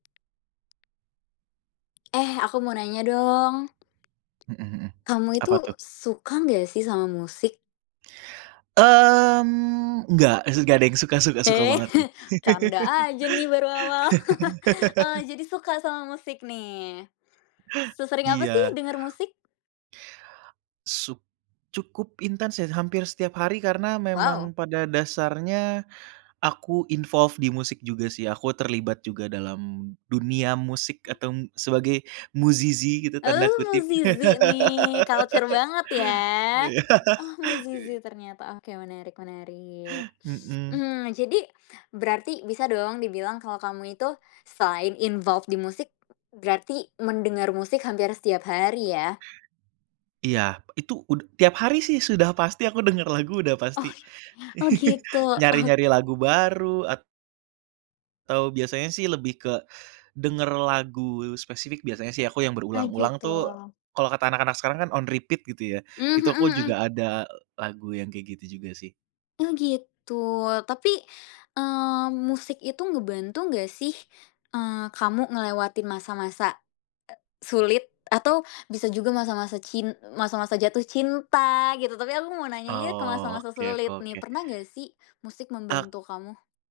Eh, aku mau nanya dong. Mhm mhm. Kamu itu Apa tuh? suka nggak sih sama musik? Mmm, nggak eh nggak deng suka suka suka, suka Eh, banget sih. canda aja nih baru awal. Eee, jadi suka sama musik nih. Sesering apa sih Iya. denger musik? Suk cukup intens ya hampir setiap hari karena memang Wow. pada dasarnya aku involves di musik juga sih, aku terlibat juga dalam dunia musik Oh. atau sebagai "musisi" gitu tanda Oh, kutip. musisi nih culture banget ya. Oh, musisi ternyata. Oke, menarik menarik, Mhm. mmm, jadi berarti bisa dong dibilang kalau kamu itu selain involved di musik berarti mendengar musik hampir setiap hari ya? Iya itu ud tiap hari sih sudah pasti aku denger lagu udah pasti. Oh. Oh, gitu ok Nyari-nyari lagu baru at Atau biasanya sih lebih ke denger lagu spesifik biasanya sih aku yang Ah, berulang-ulang tuh gitu. kalau kata anak-anak sekarang kan on repeat gitu ya. Mmm, Itu mhm aku mhm. juga ada lagu yang kayak gitu juga sih. Oh, gitu. Tapi, eee, musik itu ngebantu nggak sih, eee, kamu ngelewatin masa-masa, eee, sulit atau bisa juga masa-masa cin masa-masa jatuh cinta gitu. Tapi aku mau nanya nih ke Oh, masa-masa oke sulit ko nih, oke. pernah nggak sih musik Ak membantu kamu?